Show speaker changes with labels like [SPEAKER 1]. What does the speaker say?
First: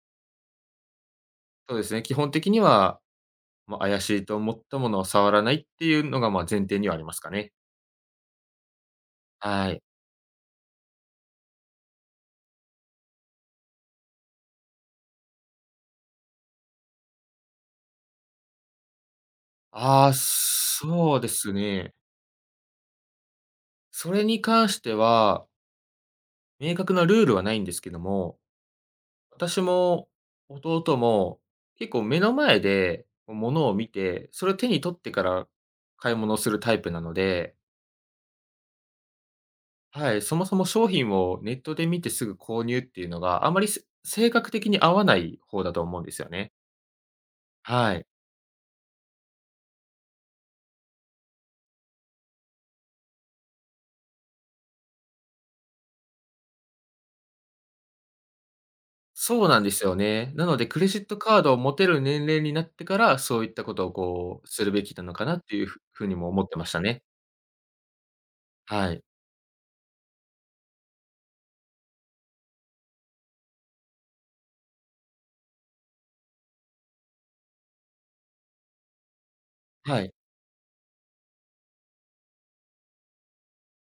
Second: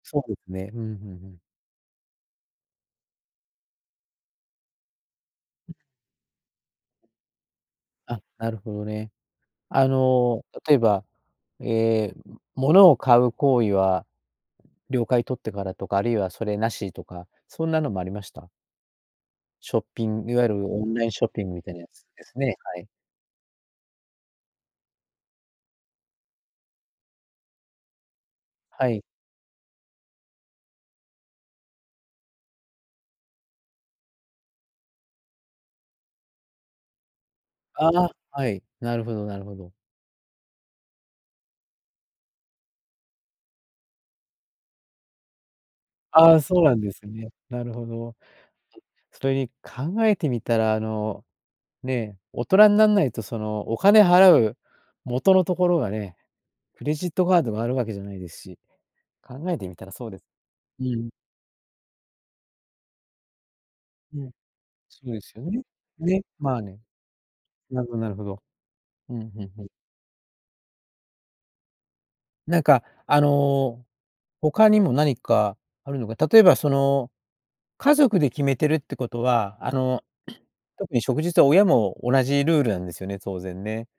[SPEAKER 1] そうですね、うん、ふんふん。
[SPEAKER 2] そうですね、基本的には、ま、怪しいと思ったものは触らないっ
[SPEAKER 1] うん。
[SPEAKER 2] ていうのが、まあ、前提にはありますかね。
[SPEAKER 1] あ、なるほどね。
[SPEAKER 2] はい。
[SPEAKER 1] あの、例えば、ええ、うん、物を買う行為は了解取ってからとか、あるいはそれなしとか、そんなのもありました？ショッ
[SPEAKER 2] あ
[SPEAKER 1] ピ
[SPEAKER 2] あ、
[SPEAKER 1] ンいわゆるオンライン
[SPEAKER 2] そう
[SPEAKER 1] シ
[SPEAKER 2] で
[SPEAKER 1] ョッピン
[SPEAKER 2] す
[SPEAKER 1] グみたいなや
[SPEAKER 2] ね。
[SPEAKER 1] つですね、はい。
[SPEAKER 2] それに関しては明確なルールはないんですけども、
[SPEAKER 1] はい。
[SPEAKER 2] 私も弟も、結構目の前で、おものを見て、それ手に取ってから買い物するタイプなので
[SPEAKER 1] ああ、はい、なるほどなるほど。
[SPEAKER 2] はい、そもそも商品をネットで見てすぐ購入っていうのが、あまり、す性格的に合わない方だと思うんですよ
[SPEAKER 1] ああ、
[SPEAKER 2] ね。
[SPEAKER 1] そうなんですね。なるほ
[SPEAKER 2] はい。
[SPEAKER 1] ど。それに、考えてみたら、あの、ね、大人んなんないと、その、お金払う、元のところがね、クレジットカードがあるわけじゃないですし、考
[SPEAKER 2] そう
[SPEAKER 1] え
[SPEAKER 2] なん
[SPEAKER 1] て
[SPEAKER 2] で
[SPEAKER 1] み
[SPEAKER 2] す
[SPEAKER 1] たら
[SPEAKER 2] よ
[SPEAKER 1] そうで
[SPEAKER 2] ね。なので、ク
[SPEAKER 1] う
[SPEAKER 2] レジッ
[SPEAKER 1] ん。
[SPEAKER 2] トカードを持てる年齢になってから、そういったことを
[SPEAKER 1] うん、
[SPEAKER 2] こう、するべき
[SPEAKER 1] そ
[SPEAKER 2] なの
[SPEAKER 1] うで
[SPEAKER 2] かな
[SPEAKER 1] す
[SPEAKER 2] っ
[SPEAKER 1] よ
[SPEAKER 2] て
[SPEAKER 1] ね。
[SPEAKER 2] いうふ風に
[SPEAKER 1] ね、
[SPEAKER 2] も思って
[SPEAKER 1] まあ
[SPEAKER 2] ました
[SPEAKER 1] ね。
[SPEAKER 2] ね。
[SPEAKER 1] などなるほど。
[SPEAKER 2] はい。
[SPEAKER 1] うん、ふんふん。なんか、あの、他にも何かあるのか、例えばその、家族で決めてるってことは、あ
[SPEAKER 2] は
[SPEAKER 1] の、
[SPEAKER 2] い。
[SPEAKER 1] 特に、しょくじつ、親も同じルールなんですよね？当然ね。